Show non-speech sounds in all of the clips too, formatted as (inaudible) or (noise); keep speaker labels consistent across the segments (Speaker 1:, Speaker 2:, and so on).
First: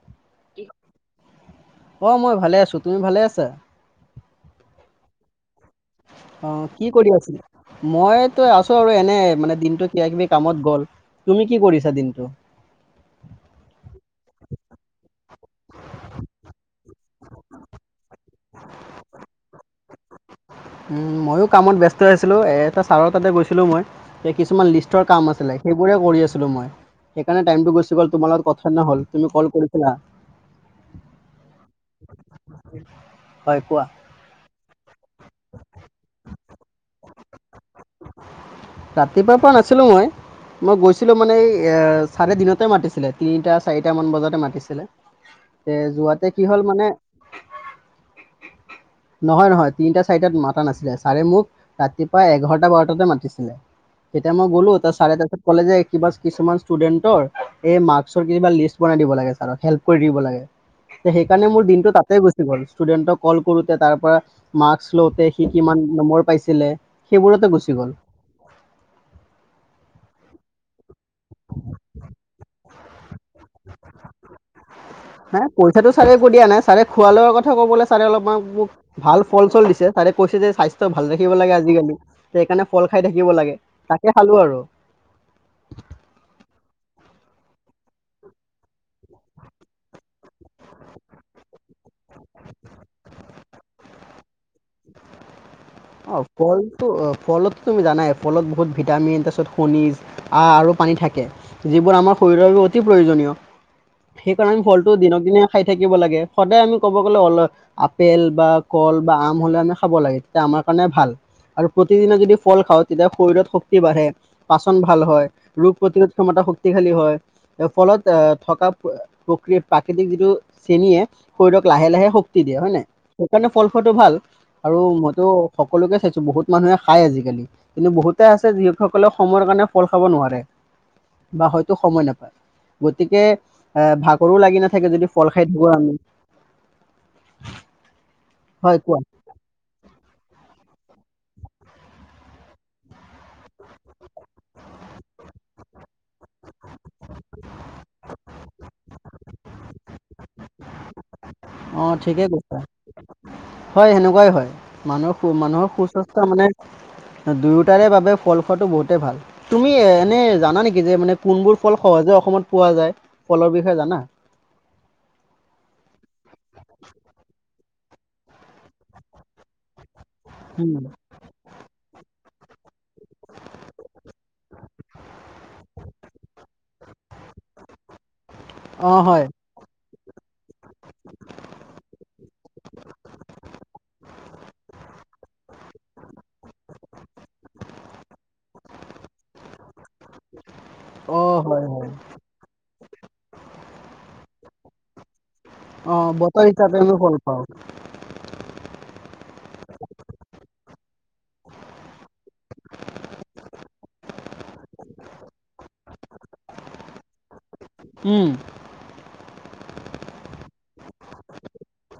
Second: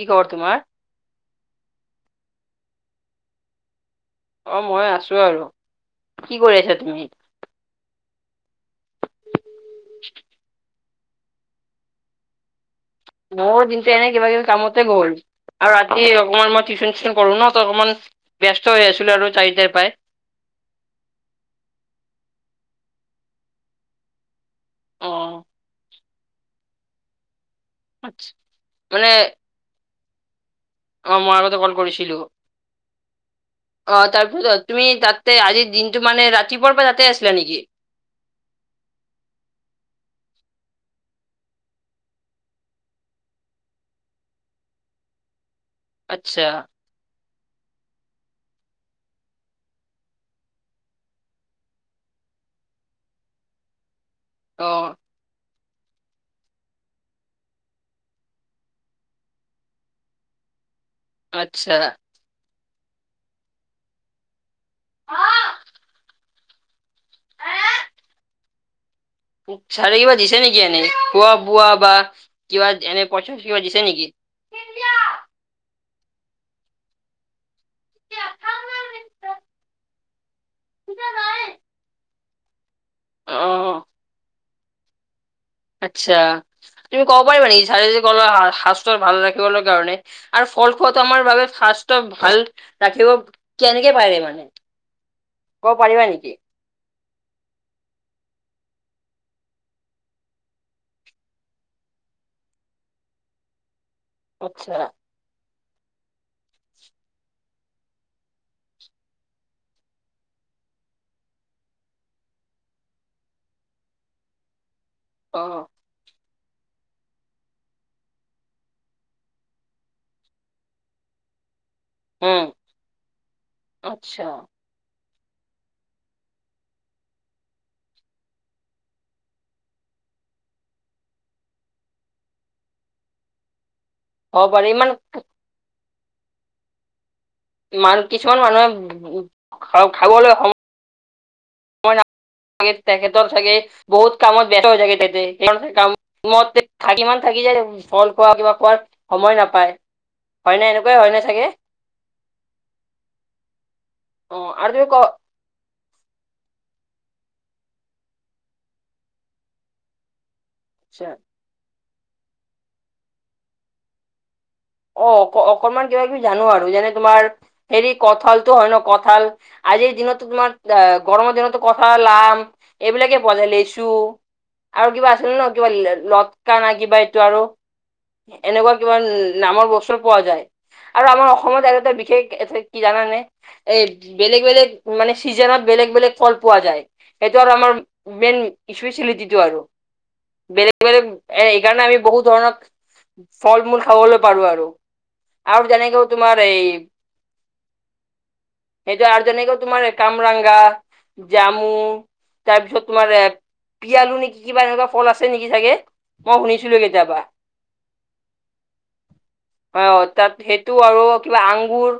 Speaker 1: কি খবৰ তোমাৰ?
Speaker 2: অ, মই ভালে আছো। তুমি ভালে আছা?
Speaker 1: অ, মই আছোঁ আৰু। কি
Speaker 2: অ,
Speaker 1: কৰি আছা
Speaker 2: কি
Speaker 1: তুমি?
Speaker 2: কৰি আছিলা? মইতো আছো আৰু এনে মানে দিনটো কিবা-কিবি কামত গ'ল, তুমি কি কৰিছা দিনটো?
Speaker 1: মোৰ দিনটো এনে কিবা কিবি কামতে গ'ল, আৰু ৰাতি অকমান মই টিউচন চিউচন কৰো ন ত অকণমান, ব্যস্ত হৈ আছিলো আৰু চাৰিটাৰ পৰাই।
Speaker 2: উম, মইও কামত ব্যস্ত আছিলো এ এটা ছাৰৰ তাতে গৈছিলো মই। এ কিছুমান লিষ্টৰ
Speaker 1: অ
Speaker 2: কাম আছিলে সেইবোৰে কৰি আছিলো মই, সেইকাৰণে টাইমটো গু ছি গ'ল।
Speaker 1: আচ্ছা
Speaker 2: তোমাৰ লগত কথা নহ'ল
Speaker 1: মানে
Speaker 2: তুমি কল কৰিছিলা।
Speaker 1: অ মই আগতে কল কৰিছিলো।
Speaker 2: হয় কোৱা
Speaker 1: অ তাৰপিছত তুমি তা, তে আজি দিনটো মানে ৰাতিপুৱাৰ পৰা তাতে আছিলা নেকি?
Speaker 2: ৰাতিপুৱাৰ পৰা নাছিলোঁ মই। মই গৈছিলোঁ মানে এই চাৰে দিনতে মাতিছিলে তিনিটা চাৰিটামান বজাতে মাতিছিলে।
Speaker 1: (inaudible)
Speaker 2: এ যোৱাতে
Speaker 1: আচ্ছা
Speaker 2: কি হল মানে, নহয় নহয় তিনিটা চাৰিটাত মাতা নাছিলে, ছাৰে মোক ৰাতিপুৱা এঘাৰটা বাৰটাতে মাতিছিলে। তেতিয়া মই
Speaker 1: অ
Speaker 2: গলো, (unintelligible) তাৰপিছত কলে যে কিবা কিছুমান ষ্টুডেন্টৰ এই মাৰ্কচৰ কিবা লিষ্ট বনাই দিব লাগে ছাৰক, হেল্প কৰি দিব লাগে। সেইকাৰণে মোৰ
Speaker 1: আচ্ছা।
Speaker 2: দিনটো তাতেই গুচি গ'ল ষ্টুডেন্টক কল কৰোতে। তাৰ পৰা মা শ্ল'তে সি কিমান নম্বৰ পাইছিলে, সেইবোৰতে গুচি গ'ল।
Speaker 1: ছাৰে কিবা দিছে নেকি, এনে খোৱা-বোৱা বা কিবা এনে পঁইচা চইচা কিবা দিছে নেকি?
Speaker 2: হে পইচাটো ছাৰে একো দিয়া নাই, ছাৰে খোৱা লোৱাৰ কথা ক'বলে ছাৰে অলপমান মোক ভাল ফল চল দিছে, ছাৰে কৈছে যে স্বাস্থ্য ভাল ৰাখিব লাগে আজিকালি। সেইকাৰণে ফল খাই থাকিব লাগে
Speaker 1: অ
Speaker 2: তাকে খালো আৰু।
Speaker 1: আচ্ছা তুমি ক'ব পাৰিবা নেকি ছাৰে যে কল স্বাস্থ্য ভাল ৰাখিবলে কাৰণে আৰু ফল খোৱাতো আমাৰ বাবে স্বাস্থ্য ভাল ৰাখিব কেনেকে পাৰে মানে? ক'ব পাৰিবা
Speaker 2: অ'
Speaker 1: নেকি?
Speaker 2: কল ফলত তুমি জানাই ফলত বহুত ভিটামিন তাৰপিছত খণিজ আৰু পানী থাকে। যিবোৰ আমাৰ শৰীৰৰ বাবে অতি প্ৰয়োজনীয়, সেইকাৰণে
Speaker 1: আচ্ছা
Speaker 2: ফলটো দিনক দিনে খাই থাকিব লাগে, সদায় আমি ক'ব গ'লে অল আপেল বা কল বা আম হ'লে আমি খাব লাগে। তে আমাৰ কাৰণে ভাল, আৰু প্ৰতিদিনে যদি ফল খাওঁ তেতিয়া শৰীৰত শক্তি বাঢ়ে। পাচন ভাল হয়,
Speaker 1: অ
Speaker 2: ৰোগ প্ৰতিৰোধ ক্ষমতা শক্তিশালী হয়। ফলত আহ' থকা প্ৰক্ৰিয় প্ৰাকৃতিক যিটো চেনীয়ে শৰীৰক লাহে লাহে শক্তি
Speaker 1: উম
Speaker 2: দিয়ে হয় নে? সেইকাৰণে ফল খোৱাটো ভাল।
Speaker 1: আচ্ছা
Speaker 2: আৰু তো সকলোকে চাইছো বহুত মানুহে খায় আজিকালি। কিন্তু বহুতে আছে যিসকলে সময়ৰ কাৰণে ফল খাব নোৱাৰে। বা হয়তো সময় নাপায়, গতিকে এ ভাগৰো
Speaker 1: হ'ব
Speaker 2: লাগি
Speaker 1: পাৰে
Speaker 2: নাথাকে
Speaker 1: ইমান
Speaker 2: যদি ফল খাই থাকো আমি।
Speaker 1: মান কিছুমান
Speaker 2: হয় কোৱা?
Speaker 1: মানুহে খাবলৈ সম তেখেতৰ চাগে বহুত কামত ব্যস্ত হৈ চাগে (unintelligible) (unintelligible) থাকি যায় ফল খোৱা কিবা খোৱাৰ সময় নাপায়। হয় নে? এনেকুৱাই হয় নে চাগে?
Speaker 2: ঠিকে কৈছা হয়, সেনেকুৱাই
Speaker 1: অ
Speaker 2: হয়।
Speaker 1: আৰু তুমি ক
Speaker 2: মানুহক মানুহৰ সুস্বাস্থ্য মানে দুয়োটাৰে বাবে ফল খোৱাটো বহুতেই ভাল। তুমি এনেই জানা নেকি? কি যে
Speaker 1: আচ্ছা
Speaker 2: মানে কোনবোৰ ফল সহজে অসমত পোৱা যায়, ফলৰ বিষয়ে জানা?
Speaker 1: অ' অ' অকমান কিবা-কিবি জানো আৰু, যেনে তোমাৰ হেৰি কঁঠালতো হয় ন কঁঠাল। আজিৰ দিনতো তোমাৰ
Speaker 2: উম।
Speaker 1: আহ' গৰমৰ দিনতো কঁঠাল, আম এইবিলাকে পোৱা যায়। লিচু, আৰু কিবা আছিল ন, কিবা লটকা না কিবা এইটো আৰু এনেকুৱা কিবা।
Speaker 2: অ' হয়।
Speaker 1: নামৰ বস্তু পোৱা যায়, আৰু আমাৰ অসমত আৰু এটা বিশেষ এ কি জানানে এ বেলেগ বেলেগ মানে চিজনত বেলেগ বেলেগ ফল পোৱা যায়, সেইটো আৰু আমাৰ মেইন স্পেচেলিটিটো আৰু। বেলেগ বেলেগ
Speaker 2: অ'
Speaker 1: এ
Speaker 2: হয়
Speaker 1: এইকাৰণে
Speaker 2: হয়।
Speaker 1: আমি বহুত ধৰণৰ ফল-মূল খাবলৈ পাৰো আৰু। আৰু
Speaker 2: অ'
Speaker 1: যেনেকৈ তোমাৰ
Speaker 2: বতৰ
Speaker 1: (unintelligible)
Speaker 2: হিচাপে আমি ফল পাওঁ।
Speaker 1: (unintelligible) জামু, তাৰপিছত তোমাৰ এ পি আলু নেকি কিবা এনেকুৱা ফল আছে নেকি চাগে মই শুনিছিলো কেতিয়াবা।
Speaker 2: উম।
Speaker 1: অ' অ' তাত সেইটো আৰু কিবা আংগুৰ।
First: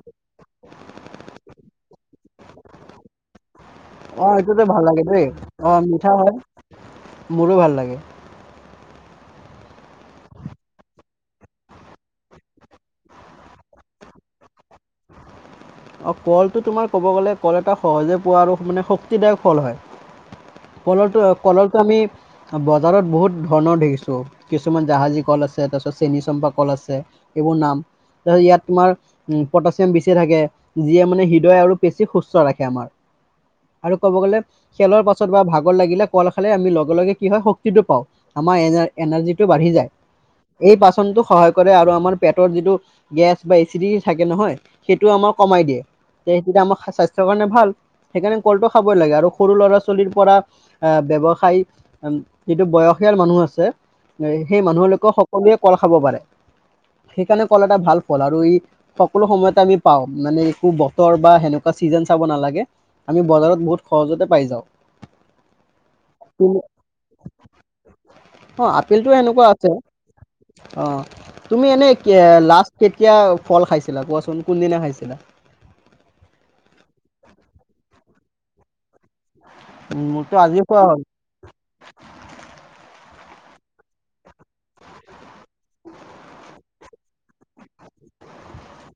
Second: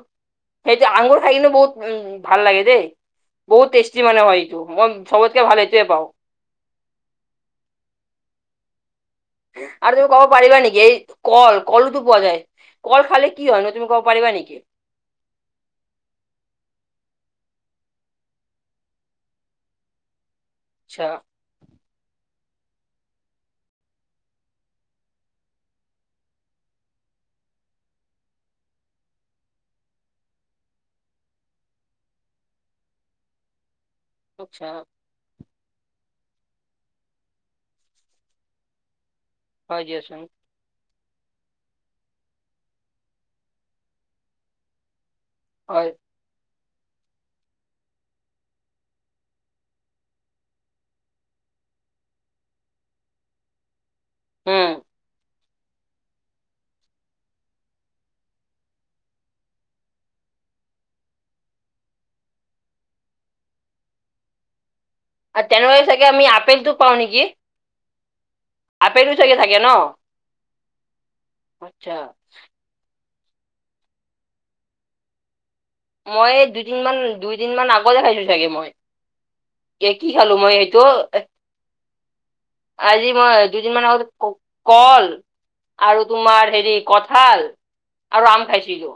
Speaker 1: সেইটো আঙুৰ খাই কিনো বহুত উম ভাল লাগে দেই। বহুত টেষ্টি মানে
Speaker 2: অ'
Speaker 1: হয়
Speaker 2: এইটোতো
Speaker 1: এইটো,
Speaker 2: ভাল
Speaker 1: মই
Speaker 2: লাগে দেই।
Speaker 1: চবতকে ভাল
Speaker 2: অ'
Speaker 1: এইটোৱে পাওঁ।
Speaker 2: মিঠা হয়, মোৰো ভাল লাগে।
Speaker 1: আৰু তুমি ক'ব পাৰিবা নেকি, এই কল কলটো পোৱা যায়। কল খালে কি হয় নো তুমি কব পাৰিবা নেকি!
Speaker 2: অ, কলটো তোমাৰ ক'ব গ'লে, কল এটা সহজে পোৱা আৰু শক্তিদায়ক ফল হয়।
Speaker 1: আচ্ছা
Speaker 2: কলৰটো, কলৰটো আমি বজাৰত বহুত ধৰণৰ দেখিছোঁ, কিছুমান জাহাজী কল আছে, তাৰপিছত চেনি চম্পা কল আছে। এইবোৰ নাম তাৰিছত ইয়াত তোমাৰ উম, পটাছিয়াম বেছি থাকে। যিয়ে মানে হৃদয় আৰু বেছি সুস্থ ৰাখে আমাৰ, আৰু ক'ব গ'লে
Speaker 1: আচ্ছা
Speaker 2: খেলৰ পা ছত বা ভাগৰ লাগিলে, কল খালে আমি লগে-লগে কি হয়, শক্তি টো পাওঁ। আমাৰ এনাজ এনাৰ্জিটো বাঢ়ি
Speaker 1: হয়
Speaker 2: যায়।
Speaker 1: দিয়াচোন
Speaker 2: এই পাচনতো সহায় কৰে আৰু আমাৰ পেটৰ যিটো গেছ বা এচিডিটি থাকে নহয় সেইটো আমাৰ কমাই দিয়ে।
Speaker 1: হয়
Speaker 2: সেইটো আমাৰ স্বাস্থ্যৰ কাৰণে ভাল। সেইকাৰণে কলটো খাবই লাগে, আৰু সৰু ল'ৰা-ছোৱালীৰ পৰা আহ ব্যৱসায় যিটো বয়সীয়াল মানুহ আছে, সেই
Speaker 1: উম।
Speaker 2: মানুহ লোকৰ সক কলোৱেই কল খাব পাৰে। সেইকাৰণে কল এটা ভাল ফল আৰু ই সকলো সময়তে আমি পাওঁ। মানে একো বতৰ বা সেনেকুৱা চিজন চাব নালাগে, আমি বজাৰত বহুত সহজতে পাই যাওঁ।
Speaker 1: আৰু তেনেহ'লে চাগে আমি
Speaker 2: তুমি-
Speaker 1: আপেলটো পাওঁ নেকি!
Speaker 2: অ, আপেলটো
Speaker 1: আপেলো চাগে
Speaker 2: এনেকুৱা
Speaker 1: থাকে ন?
Speaker 2: আছে, অ, তুমি এনে
Speaker 1: আচ্ছা।
Speaker 2: লাষ্ট কেতিয়া ফল খাইছিলা কোৱাচোন, কোনদিনা খাইছিলা?
Speaker 1: মই দুইদিনমান-দুইদিনমান আগতে খাইছো চাগে মই! এই
Speaker 2: উম,
Speaker 1: কি খালো
Speaker 2: মোৰতো
Speaker 1: মই
Speaker 2: আজিয়ে
Speaker 1: হেইটো
Speaker 2: খোৱা হ'ল।
Speaker 1: আজি মই দুদিন মান আগত কল আৰু তোমাৰ হেৰি কঠাল আৰু আম খাইছিলো।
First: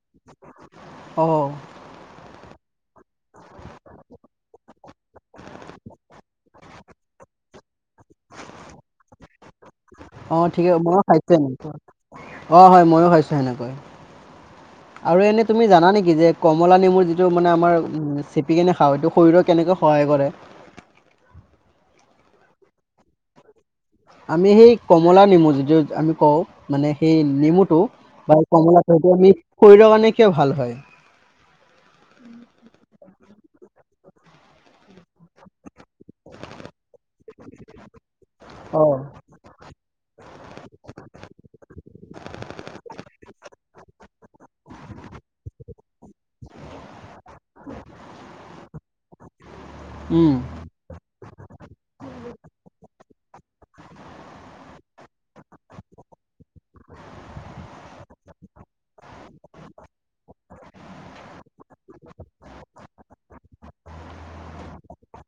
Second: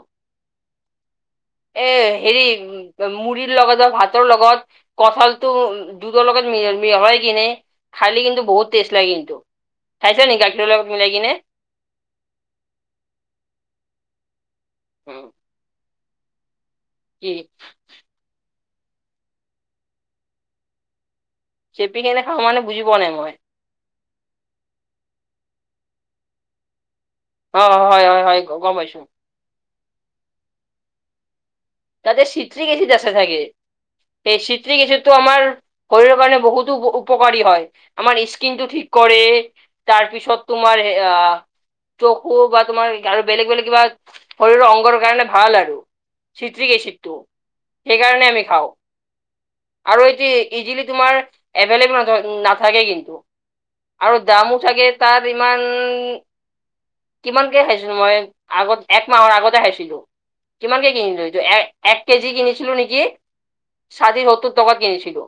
Speaker 2: অঁ।
Speaker 1: এ, হেৰি মুড়িৰ লগত বা ভাতৰ লগত কঠালতটো দুধৰ লগত মিহ মিহলাই দি কিনে খালি কিন্তু বহুত টেষ্ট লাগে কিন্তু। খাইছা
Speaker 2: অ,
Speaker 1: নেকি গাখীৰৰ
Speaker 2: ঠিকে,
Speaker 1: লগত
Speaker 2: ময়ো
Speaker 1: মিলাই কিনে
Speaker 2: খাইছো। অ, হয়, ময়ো খাইছো এনেকৈ। আৰু
Speaker 1: উম,
Speaker 2: এনেই তুমি জানা নেকি যে, কমলা নেমুৰ যিটো
Speaker 1: কি
Speaker 2: মানে আমাৰ উম চেপিকেনে খাওঁ, এইটো শৰীৰৰ কেনেকৈ সহায় কৰে?
Speaker 1: চেপি কেনে খাও মানে, বুজি পোৱা নাই মই!
Speaker 2: আমি সেই কমলা নেমু যিদিটো আমি কওঁ মানে সেই
Speaker 1: অ
Speaker 2: নেমুটো
Speaker 1: হয় হয়
Speaker 2: বা
Speaker 1: হয়
Speaker 2: এই
Speaker 1: গম
Speaker 2: কমলাটো
Speaker 1: পাইছো
Speaker 2: সেইটো আমি শৰীৰৰ কাৰণে কিয় ভাল হয়?
Speaker 1: তাতে চিত্ৰি এছিড আছে ছাগে! সেই চিত্ৰি এছিড টো আমাৰ শৰীৰৰ কাৰণে বহুতো উপকাৰী হয়, আমাৰ স্কিন টো ঠিক
Speaker 2: অ',
Speaker 1: কৰে। তাৰ পিছত তোমাৰ এয়া চকু বা তোমাৰ আৰু বেলেগ-বেলেগ শৰীৰৰ অংগৰ কাৰণে ভাল আৰু। চিট্ৰি এচিডটো, সেইকাৰণে আমি খাওঁ। আৰু
Speaker 2: উম।
Speaker 1: এই (unintelligible) তোমাৰ এভেললেবোল নাথাকে, নাথাকে কিন্তু। আৰু দামো চাগে তাত ইমান কিমানকে খাইছিলো, মই আগত এক মাহৰ আগতে খাইছিলো, কিমানকে কিনিলোঁ? এক- এক কেজি কিনিছিলো নেকি! ষাঠি সত্তৰ টকাত কিনিছিলো,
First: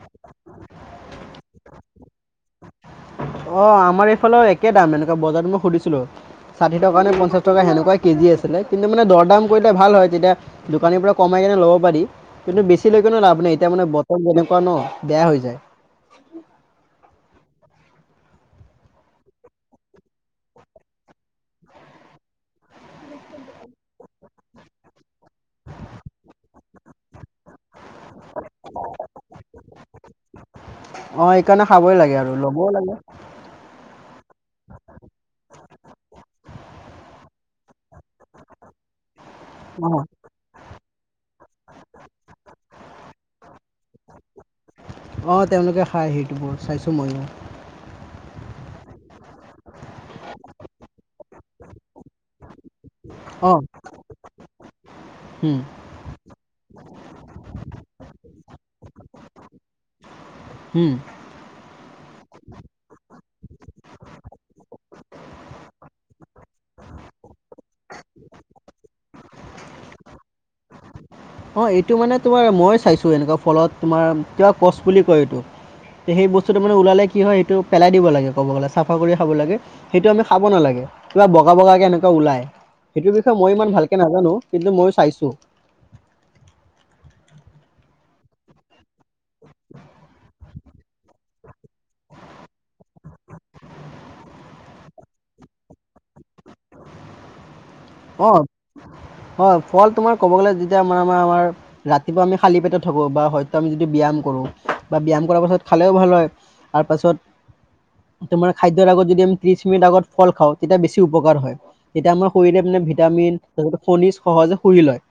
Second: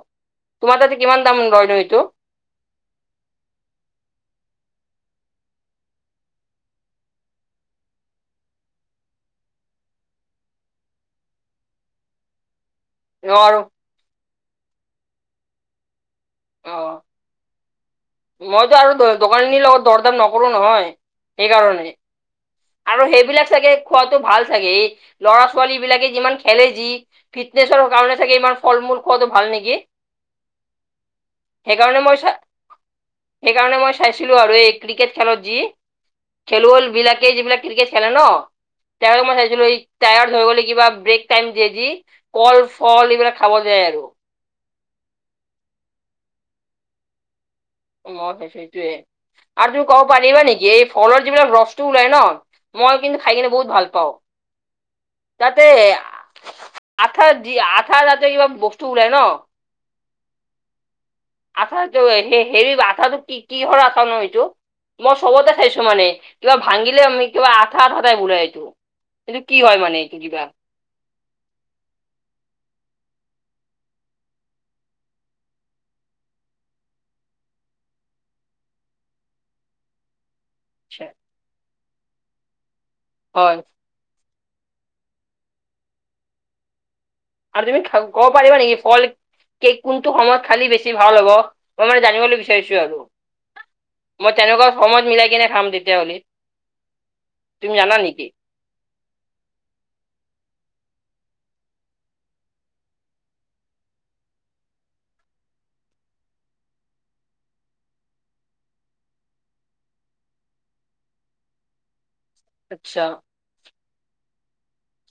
Speaker 1: তোমাৰ তাতে কিমান দাম লয় নো এইটো?
Speaker 2: অ', আমাৰ এইফালে একে দাম, এনেকুৱা বজাৰত মই সুধিছিলো। ষাঠি টকা নে পঞ্চাচ টকা হেনেকুৱাই কেজি আছিলে, কিন্তু মানে দৰ-দাম কৰিলে ভাল হয় তেতিয়া দোকানীৰ পৰা কমাই এনেই ল'ব পাৰি। কিন্তু বেছি লৈ কিনিও লাভ নাই
Speaker 1: নোৱাৰো
Speaker 2: এতিয়া মানে বতৰ যেনেকুৱা ন বেয়া হৈ যায়।
Speaker 1: অ'। মইতো আৰু দ দোকানখিনিৰ লগত দৰ দাম নকৰো নহয় সেইকাৰণে। আৰু সেইবিলাক চাগে খোৱাটো ভাল চাগে এই ল'ৰা - ছোৱালীবিলাকে কিমান খেলে যি। ফিটনেছৰ কাৰণে চাগে ইমান ফল মূল খোৱাটো ভাল নেকি?
Speaker 2: অ', সেইকাৰণে খাবই লাগে
Speaker 1: মই চা
Speaker 2: আৰু ল'বও লাগে।
Speaker 1: সেইকাৰণে মই চাইছিলো আৰু এই ক্ৰিকেট খেলত যি, খেলুৱৈবিলাকে যিবিলাক ক্ৰিকেট খেলে ন, তেওঁৱে মই চাইছিলো এই
Speaker 2: অঁ
Speaker 1: টায়াৰ হৈ গ'লে কিবা ব্ৰেক টাইম দিয়ে যি। কল - ফল এইবিলাক খাব যায় আৰু।
Speaker 2: অ', তেওঁলোকে খাই সেইটো বোৰ চাইছো মইও।
Speaker 1: উ মই সেইটো সেইটোয়ে আৰু তুমি কব পাৰিবা নেকি এই ফলৰ যিবিলাক ৰসটো ওলাই ন মই কিন্তু খাই কিনে
Speaker 2: অঁ
Speaker 1: বহুত ভাল পাওঁ
Speaker 2: হুম
Speaker 1: তাতে আঠা দি আঠা তাতে কিবা বস্তু ওলাই ন?
Speaker 2: উম।
Speaker 1: আঠাটো হে হেৰি আঠাটো কি কিহৰ আঠা নু এইটো? মই চবতে চাইছো মানে কিবা ভাঙিলে আমি কিবা আঠা সদায় উলায়টো। এইটো কি হয় মানে এইটো কিবা?
Speaker 2: অ', এইটো মানে তোমাৰ মই চাইছো এনেকুৱা ফলত তোমাৰ কিবা কচ বুলি কয় এইটো। তে সেই বস্তুটো মানে ওলালে কি হয় সেইটো পেলাই দিব লাগে ক'ব গ'লে চাফা কৰি খাব লাগে। সেইটো আমি খাব নালাগে,
Speaker 1: আচ্ছা,
Speaker 2: কিবা বগা বগাকে এনেকুৱা ওলায় সেইটোৰ বিষয়ে মইও
Speaker 1: হয়
Speaker 2: ইমান ভাল কে নাজানো কিন্তু মইও চাইছো।
Speaker 1: আৰু তুমি খ কব পাৰিবা নেকি ফল কে কোনটো সময়ত খালি বেছি ভাল হ'ব অ মই মানে জানিবলৈ বিচাৰিছো আৰু? মই তেনেকুৱা সময় মিলাই কিনে খাম তেতিয়াহ'লে, তুমি জানা নে?
Speaker 2: অ', অ' ফল তোমাৰ ক'ব গ'লে যেতিয়া মানে আমাৰ আমাৰ ৰাতিপুৱা আমি খালী পেটত থাকোঁ বা হয়তো আমি যদি ব্যায়াম কৰোঁ বা ব্যায়াম কৰাৰ পাছত খালেও ভাল হয়। তাৰপাছত তোমাৰ খাদ্যৰ আগত যদি আমি ত্ৰিশ মিনিট আগত ফল খাওঁ তেতিয়া বেছি উপকাৰ হয় তেতিয়া আমাৰ শৰীৰে নে
Speaker 1: আচ্ছা
Speaker 2: ভিটামিন, (unintelligible) খনিজ সহজে শুহি লয়।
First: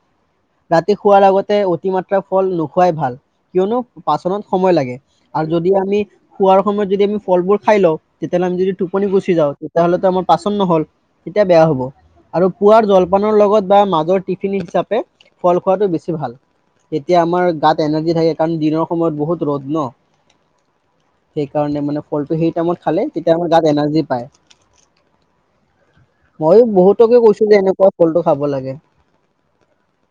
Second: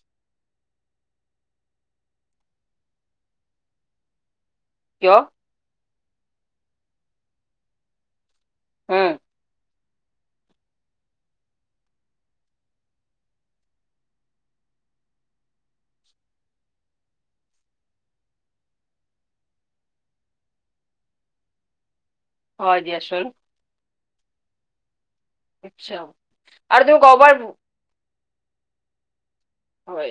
Speaker 2: ৰাতি শোৱাৰ আগতে অতিমাত্ৰা ফল নোখোৱাই ভাল কিয়নো পাচনত সময় লাগে
Speaker 1: কিয়
Speaker 2: আৰু যদি আমি খোৱাৰ সময়ত যদি আমি ফলবোৰ খাই লওঁ তেতিয়াহ'লে আমি যদি
Speaker 1: উম
Speaker 2: টোপনি গুচি যাওঁ, তেতিয়াহ'লেটো আমাৰ পাচন নহল তেতিয়া বেয়া হ'ব। আৰু পুৱাৰ জলপানৰ লগত বা মাজৰ টিফিন হিচাপে ফল খোৱাটো বেছি ভাল। তেতিয়া আমাৰ গাত এনাৰ্জি থাকে কাৰণ দিনৰ সময়ত বহুত ৰ'দ ন। সেইকাৰণে মানে ফলটো সেই
Speaker 1: হয়
Speaker 2: টাইমত খালে
Speaker 1: দিয়াচোন
Speaker 2: তেতিয়া আমাৰ গাত এনাৰ্জি পায়।
Speaker 1: (unintelligible) আৰু তুমি কব পাৰবো
Speaker 2: সেনেকুৱা ফলটো খাব লাগে।
Speaker 1: হয়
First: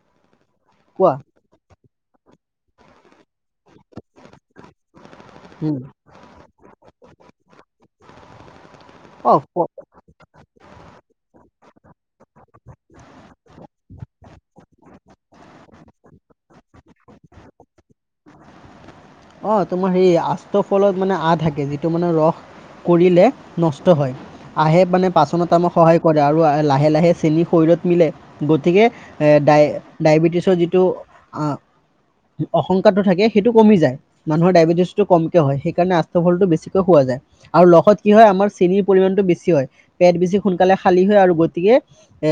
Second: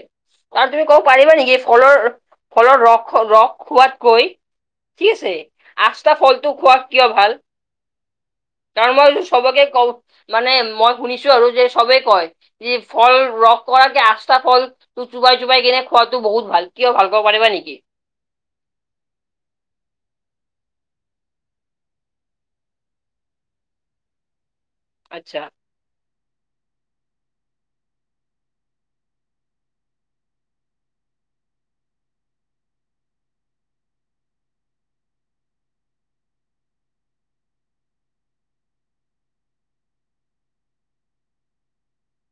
Speaker 1: আৰু তুমি ক'ব
Speaker 2: কোৱা
Speaker 1: পাৰিবা নেকি ফলৰ ফলৰ ৰস ৰস খোৱাতকৈ
Speaker 2: উম
Speaker 1: (unintelligible) আছ টা ফলটো খোৱাত কিয় ভাল? তাৰ মই
Speaker 2: অ ফ
Speaker 1: সবকে ক মানে মই শুনিছো আৰু যে সবেই কয় যে ফল ৰস কৰাকে আছ টা ফলটো চোবাই চোবাই কিনে খোৱাতো বহুত ভাল, কিয় ভাল কব পাৰিবা নেকি?
Speaker 2: অ তোমাৰ সেই আষ্ট ফলত মানে আ থাকে যিটো মানে ৰস কৰিলে নষ্ট হয়, আহে মানে
Speaker 1: আচ্ছা
Speaker 2: পাচনত আমাক সহায় কৰে আৰু আ লাহে - লাহে চেনি শৰীৰত মিলে। গতিকে ডাই ডাইবেটিছৰ যিটো আ অশংকাটো থাকে, সেইটো কমি যায়। মানুহৰ ডাইবেটিছটো কমকে হয়, সেইকাৰণে আষ্ট্ৰ ফলটো বেছিকৈ খোৱা যায়। আৰু লগত কি হয় আমাৰ চেনীৰ পৰিমণটো বেছি হয়, পেট বেছি সোনকালে খালী হয় আৰু গতিকে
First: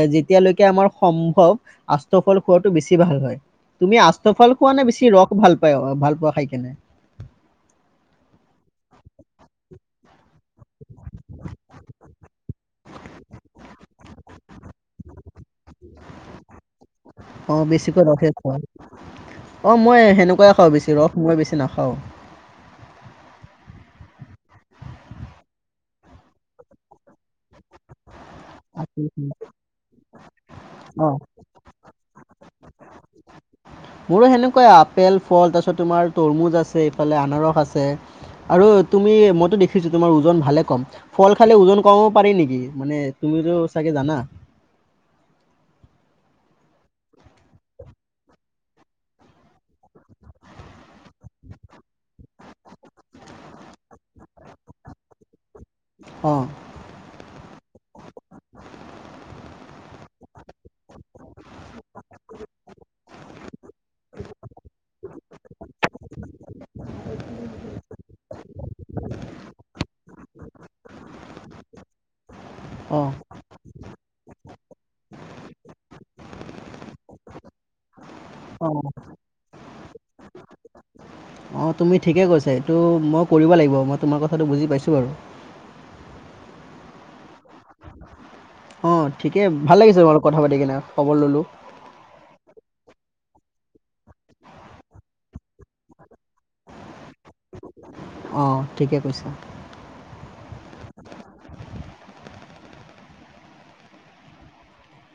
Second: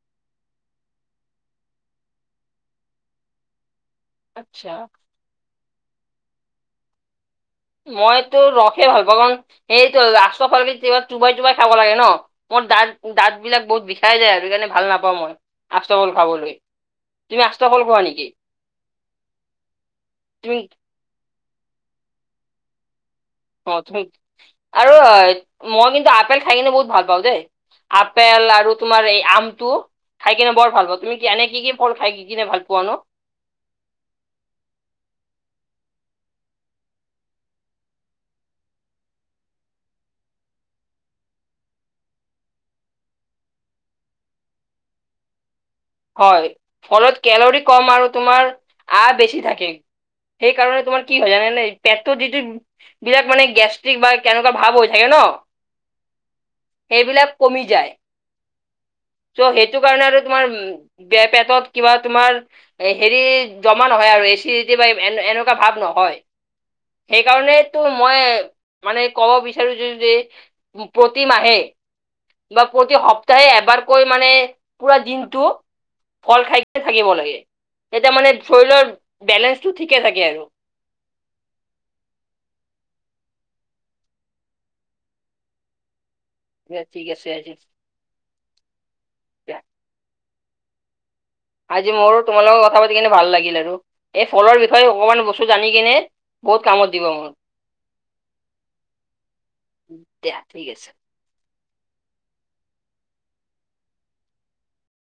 Speaker 2: এ যেতিয়ালৈকে আমাৰ সম্ভৱ আষ্ট্ৰফল খোৱাটো বেছি ভাল হয়, তুমি আ ষ্ট্ৰ ফল
Speaker 1: আচ্ছা
Speaker 2: খোৱা নে বেছি ৰস ভাল পায় ভাল পোৱা খাই কিনে?
Speaker 1: মইতো ৰসে ভাল পাওঁ কাৰণ সেইটো আষ্ট্ৰ ফলটো কিবা চোবাই চোবাই খাব লাগে ন। মোৰ দাঁত দাঁত বিলাক বহুত বিষাই যায় আৰু সেইকাৰণে ভাল নাপাওঁ মই আষ্ট্ৰ ফল খাবলৈ। তুমি
Speaker 2: অ
Speaker 1: আঠটা ফল খোৱা
Speaker 2: বেছিকৈ
Speaker 1: নেকি
Speaker 2: ৰসে খোৱা, অ মই
Speaker 1: তুমি
Speaker 2: সেনেকুৱাই খাওঁ বেছি ৰস মই বেছি নাখাওঁ।
Speaker 1: অ আৰু মই কিন্তু আপেল খাই কিনে বহুত ভাল পাওঁ দেই, আপেল আৰু তোমাৰ এই আমটো খাই কিনে বৰ ভাল পাওঁ,
Speaker 2: অ
Speaker 1: তুমি কি এনে কি কি ফল খাই কিনে ভাল পোৱা নো?
Speaker 2: মোৰো সেনেকুৱাই আপেল ফল, তাৰপিছত তোমাৰ তৰমুজ আছে, এইফালে আনাৰস আছে। আৰু তুমি মইতো দেখিছো তোমাৰ ওজন ভালে কম। ফল খালে ওজন কমাব পাৰি নেকি মানে তুমিতো চাগে জানা।
Speaker 1: হয়, ফলত কেলৰি কম আৰু তোমাৰ আ বেছি থাকে। সেই কাৰণে তোমাৰ কি হয় জানে নে পেটতো যিটো এইবিলাক মানে গেছট্ৰিক বা কেনেকুৱা ভাৱ হৈ থাকে ন।
Speaker 2: অ।
Speaker 1: সেইবিলাক কমি যায় চ' সেইটো কাৰণে আৰু তোমাৰ পে পেটত কিবা তোমাৰ এ হেৰি জমা নহয় আৰু এ চি দি টি বা এনেকুৱা ভাৱ নহয়। সেইকাৰণতো মই মানে কব বিচাৰিছো যদি প্ৰতি মাহে বা
Speaker 2: অ
Speaker 1: প্ৰতি সপ্তাহে এবাৰকৈ মানে পুৰা দিনটো ফল খাই কিনি থাকিব লাগে তেতিয়া মানে
Speaker 2: অ
Speaker 1: শৰীৰৰ বেলেঞ্চটো ঠিকে থাকে আৰু।
Speaker 2: অঁ তুমি ঠিকেই কৈছা, এইটো মই কৰিব লাগিব, মই তোমাৰ কথাটো বুজি পাইছো বাৰু।
Speaker 1: এ ঠিক আছে আজি
Speaker 2: ঠিকেই ভাল লাগিছে বাৰু কথা পাতি কিনে খবৰ ল'লো।
Speaker 1: আজি মোৰো তোমাৰ লগত কথা পাতি কিনে ভাল লাগিল আৰু এই ফলৰ বিষয়ে অকণমান বস্তু জানি কিনে বহুত কামত দিব মোৰ।
Speaker 2: অঁ ঠিকেই কৈছা।
Speaker 1: দিয়া ঠিক আছে।